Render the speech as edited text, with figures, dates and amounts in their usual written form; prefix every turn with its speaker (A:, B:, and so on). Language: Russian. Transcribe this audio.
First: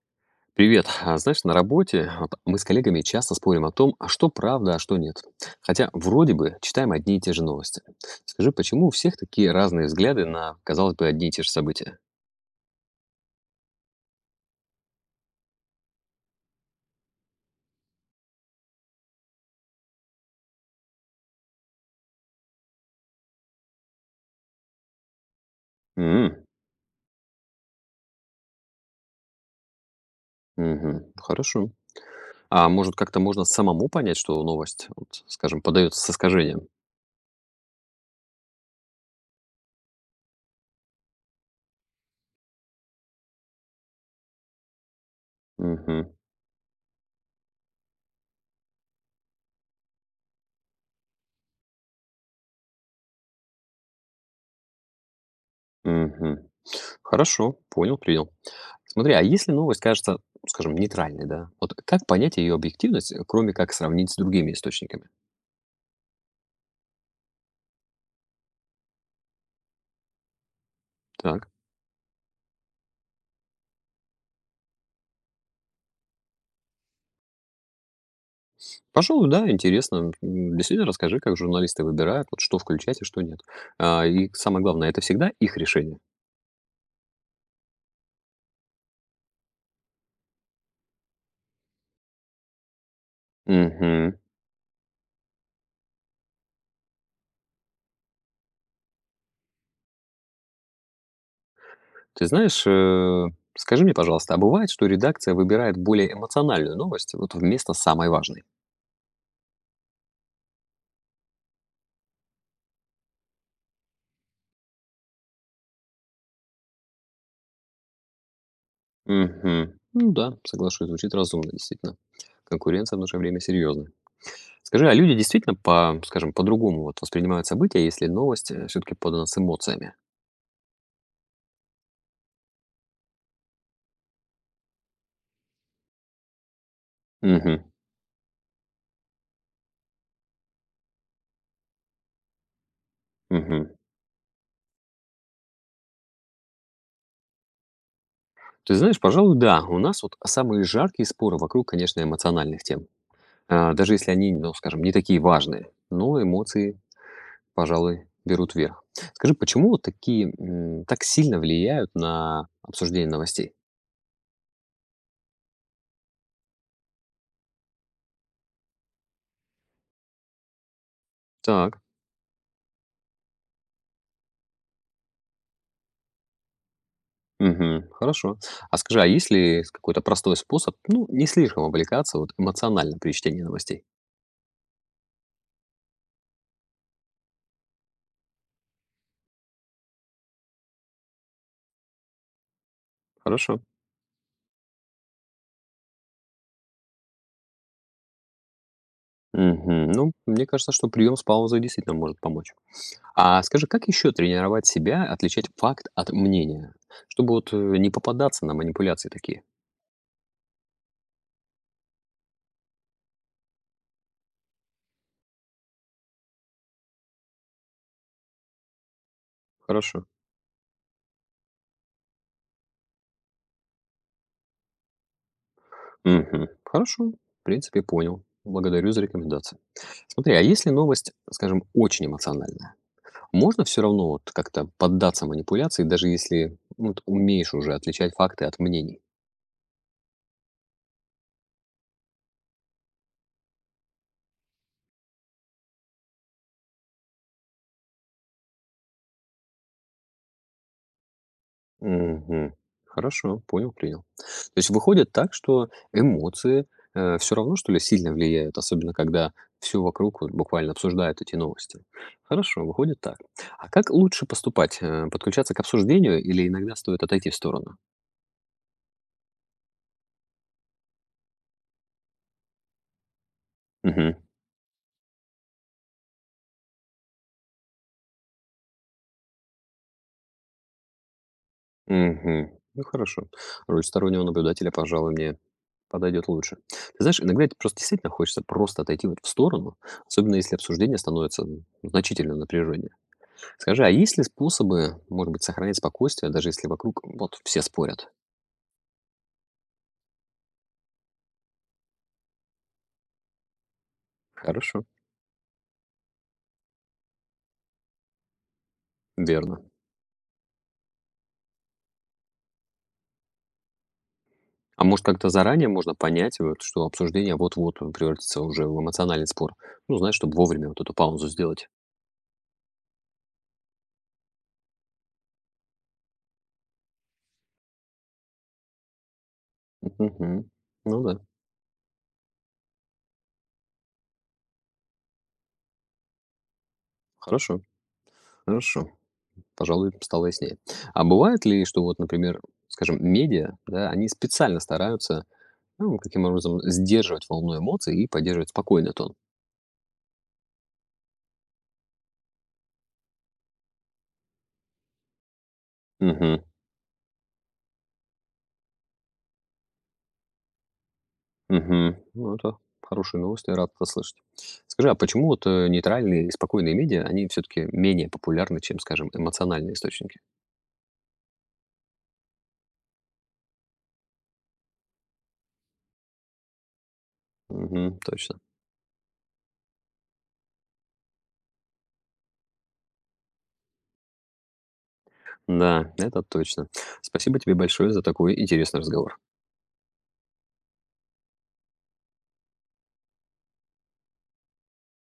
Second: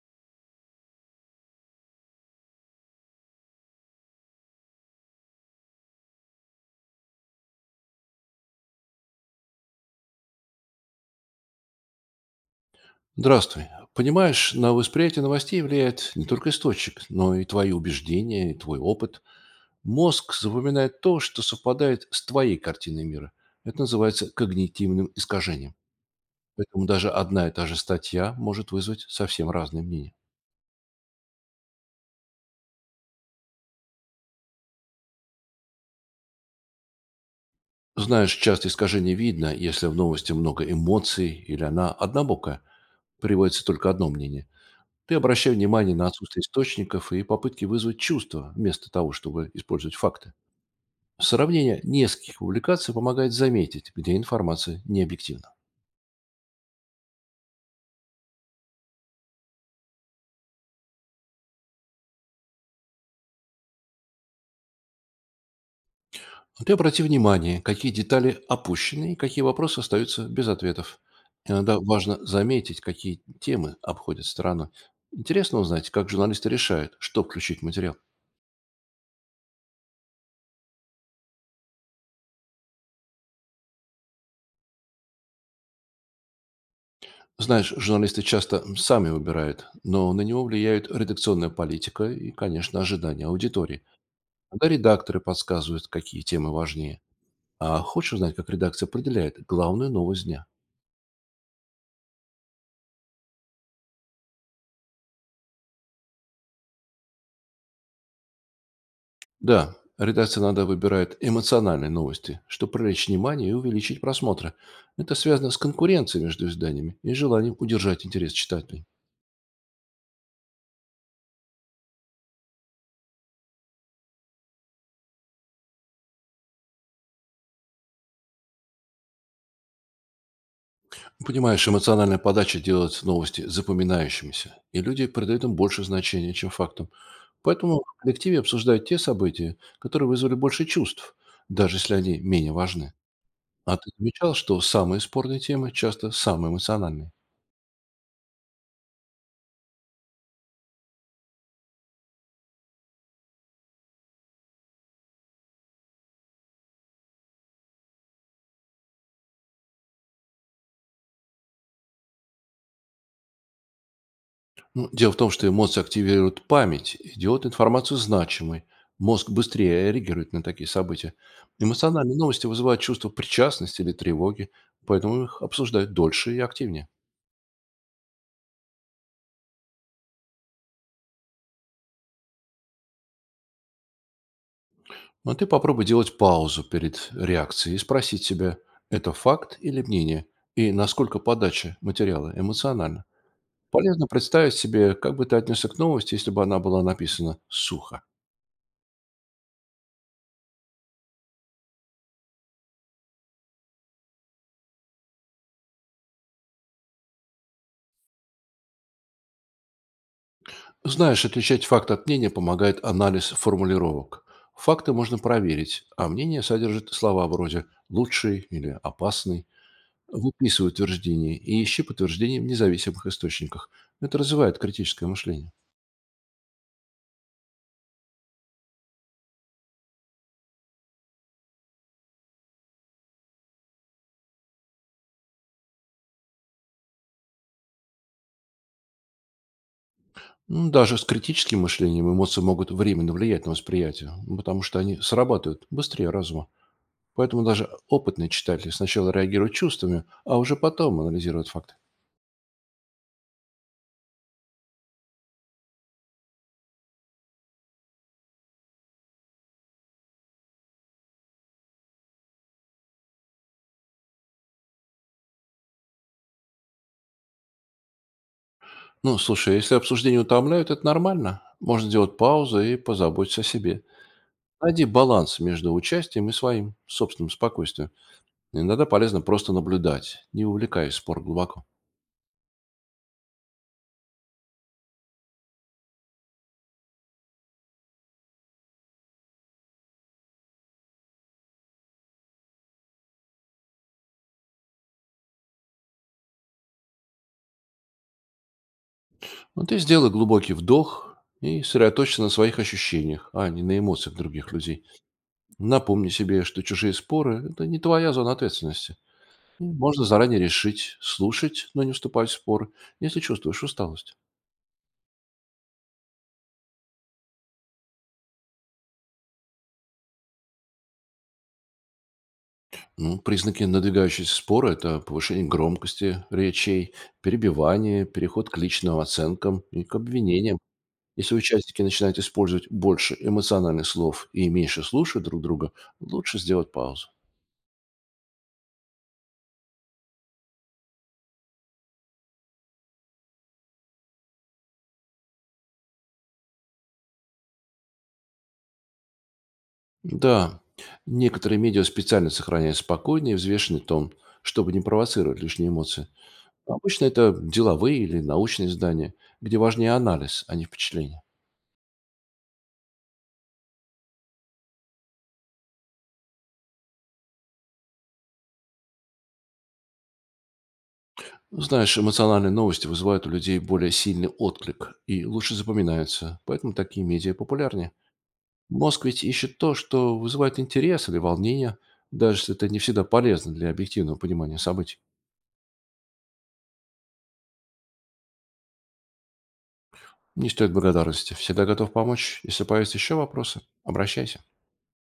A: Привет. А знаешь, на работе вот мы с коллегами часто спорим о том, а что правда, а что нет. Хотя вроде бы читаем одни и те же новости. Скажи, почему у всех такие разные взгляды на, казалось бы, одни и те же события?
B: Здравствуй. Понимаешь, на восприятие новостей влияет не только источник, но и твои убеждения, и твой опыт. Мозг запоминает то, что совпадает с твоей картиной мира. Это называется когнитивным искажением.
A: М.
B: Поэтому даже одна и та же статья может вызвать совсем разные мнения.
A: Мгм. Хорошо. А может, как-то можно самому понять, что новость, вот, скажем, подается с искажением?
B: Знаешь, часто искажение видно, если в новости много эмоций или она однобокая, приводится только одно мнение. Ты обращай внимание
A: Мгм,
B: на отсутствие источников и попытки вызвать чувства вместо того, чтобы использовать факты. Сравнение нескольких публикаций помогает заметить, где информация необъективна. Объективна.
A: мгм. Хорошо, понял, принял. Смотри, а если новость кажется, скажем, нейтральной, да, вот как понять ее объективность, кроме как сравнить с другими источниками?
B: Ты обрати внимание, какие детали опущены и какие вопросы остаются без ответов.
A: Так.
B: Иногда важно заметить, какие темы обходят стороной. Интересно узнать, как журналисты решают, что включить в материал.
A: Пожалуй, да, интересно. Действительно, расскажи, как журналисты выбирают, вот что включать и что нет. А, и самое главное, это всегда их решение.
B: Знаешь, журналисты часто сами выбирают, но на него влияют редакционная политика и, конечно, ожидания аудитории.
A: Мгм.
B: Когда редакторы подсказывают, какие темы важнее. А хочешь узнать, как редакция определяет главную новость дня?
A: Ты знаешь, скажи мне, пожалуйста, а бывает, что редакция выбирает более эмоциональную новость вот вместо самой важной?
B: Да, редакция иногда выбирает эмоциональные новости, чтобы привлечь внимание и увеличить просмотры. Это связано с конкуренцией между изданиями и желанием удержать интерес читателей.
A: Мгм. Ну да, соглашусь, звучит разумно, действительно. Конкуренция в наше время серьезная. Скажи, а люди действительно, скажем, по-другому вот воспринимают события, если новость все-таки подана с эмоциями?
B: Понимаешь, эмоциональная подача делает новости запоминающимися, и люди придают им больше значения, чем фактам.
A: Мгм.
B: Поэтому в коллективе обсуждают те события, которые вызвали больше чувств, даже если они менее важны.
A: Мгм.
B: А ты замечал, что самые спорные темы часто самые эмоциональные?
A: Ты знаешь, пожалуй, да. У нас вот самые жаркие споры вокруг, конечно, эмоциональных тем. А, даже если они, ну, скажем, не такие важные. Но эмоции, пожалуй, берут верх. Скажи, почему вот такие так сильно влияют на обсуждение новостей?
B: Ну, дело в том, что эмоции активируют память и делают информацию значимой. Мозг быстрее реагирует на такие события.
A: Так.
B: Эмоциональные новости вызывают чувство причастности или тревоги, поэтому их обсуждают дольше и активнее.
A: Мгм. Хорошо. А скажи, а есть ли какой-то простой способ, ну, не слишком увлекаться вот эмоционально при чтении новостей?
B: Но ты попробуй делать паузу перед реакцией и спросить себя, это факт или мнение, и насколько подача материала эмоциональна.
A: Хорошо.
B: Полезно представить себе, как бы ты отнесся к новости, если бы она была написана сухо.
A: Мгм. Ну, мне кажется, что прием с паузой действительно может помочь. А скажи, как еще тренировать себя отличать факт от мнения, чтобы вот не попадаться на манипуляции такие?
B: Знаешь, отличать факт от мнения помогает анализ формулировок. Факты можно проверить, а мнение содержит слова вроде «лучший» или «опасный».
A: Хорошо.
B: Выписывай утверждение и ищи подтверждение в независимых источниках. Это развивает критическое мышление.
A: Мгм. Хорошо. В принципе, понял. Благодарю за рекомендации. Смотри, а если новость, скажем, очень эмоциональная, можно все равно вот как-то поддаться манипуляции, даже если ну, вот умеешь уже отличать факты от мнений?
B: Даже с критическим мышлением эмоции могут временно влиять на восприятие, ну, потому что они срабатывают быстрее разума. Поэтому даже опытные читатели сначала реагируют чувствами, а уже потом анализируют факты.
A: Мгм. Хорошо, понял, принял. То есть выходит так, что эмоции, все равно, что ли, сильно влияют, особенно когда всё вокруг вот буквально обсуждают эти новости. Хорошо, выходит так. А как лучше поступать? Подключаться к обсуждению или иногда стоит отойти в сторону?
B: Ну, слушай, если обсуждения утомляют, это нормально. Можно делать паузу и позаботиться о себе.
A: Мгм.
B: Найди баланс между участием и своим собственным спокойствием. Иногда полезно просто наблюдать, не увлекаясь спор глубоко.
A: Мгм. Ну, хорошо. Роль стороннего наблюдателя, пожалуй, мне подойдет лучше. Ты знаешь, иногда это просто действительно хочется просто отойти вот в сторону, особенно если обсуждение становится, значительно напряженнее. Скажи, а есть ли способы, может быть, сохранять спокойствие, даже если вокруг вот все спорят?
B: Но ты сделай глубокий вдох и сосредоточься на своих ощущениях, а не на эмоциях других
A: Хорошо.
B: людей. Напомни себе, что чужие споры – это не твоя зона ответственности.
A: Верно.
B: Можно заранее решить, слушать, но не вступать в споры, если чувствуешь усталость.
A: А может, как-то заранее можно понять, вот, что обсуждение вот-вот превратится уже в эмоциональный спор? Ну, знаешь, чтобы вовремя вот эту паузу сделать.
B: Ну, признаки надвигающегося спора – это повышение громкости речей, перебивание, переход к личным оценкам и к
A: Мгм.
B: обвинениям.
A: Ну да,
B: Если участники начинают использовать больше эмоциональных слов и меньше слушают друг друга, лучше сделать паузу.
A: хорошо, хорошо. Пожалуй, стало яснее. А бывает ли, что вот, например, скажем, медиа, да, они специально стараются, ну, каким образом сдерживать волну эмоций и поддерживать спокойный тон?
B: Да, некоторые медиа специально сохраняют спокойный и взвешенный тон, чтобы не провоцировать лишние эмоции.
A: Мгм.
B: Обычно это деловые или научные издания, где важнее анализ, а не впечатление.
A: Мгм. Ну, это хорошие новости, рад это слышать. Скажи, а почему вот нейтральные и спокойные медиа, они все-таки менее популярны, чем, скажем, эмоциональные источники?
B: Знаешь, эмоциональные новости вызывают у людей более сильный отклик и лучше запоминаются, поэтому такие медиа популярнее.
A: Мгм, точно.
B: Мозг ведь ищет то, что вызывает интерес или волнение, даже если это не всегда полезно для объективного понимания событий.
A: Да, это точно. Спасибо тебе большое за такой интересный разговор.
B: Не стоит благодарности. Всегда готов помочь. Если появятся еще вопросы, обращайся.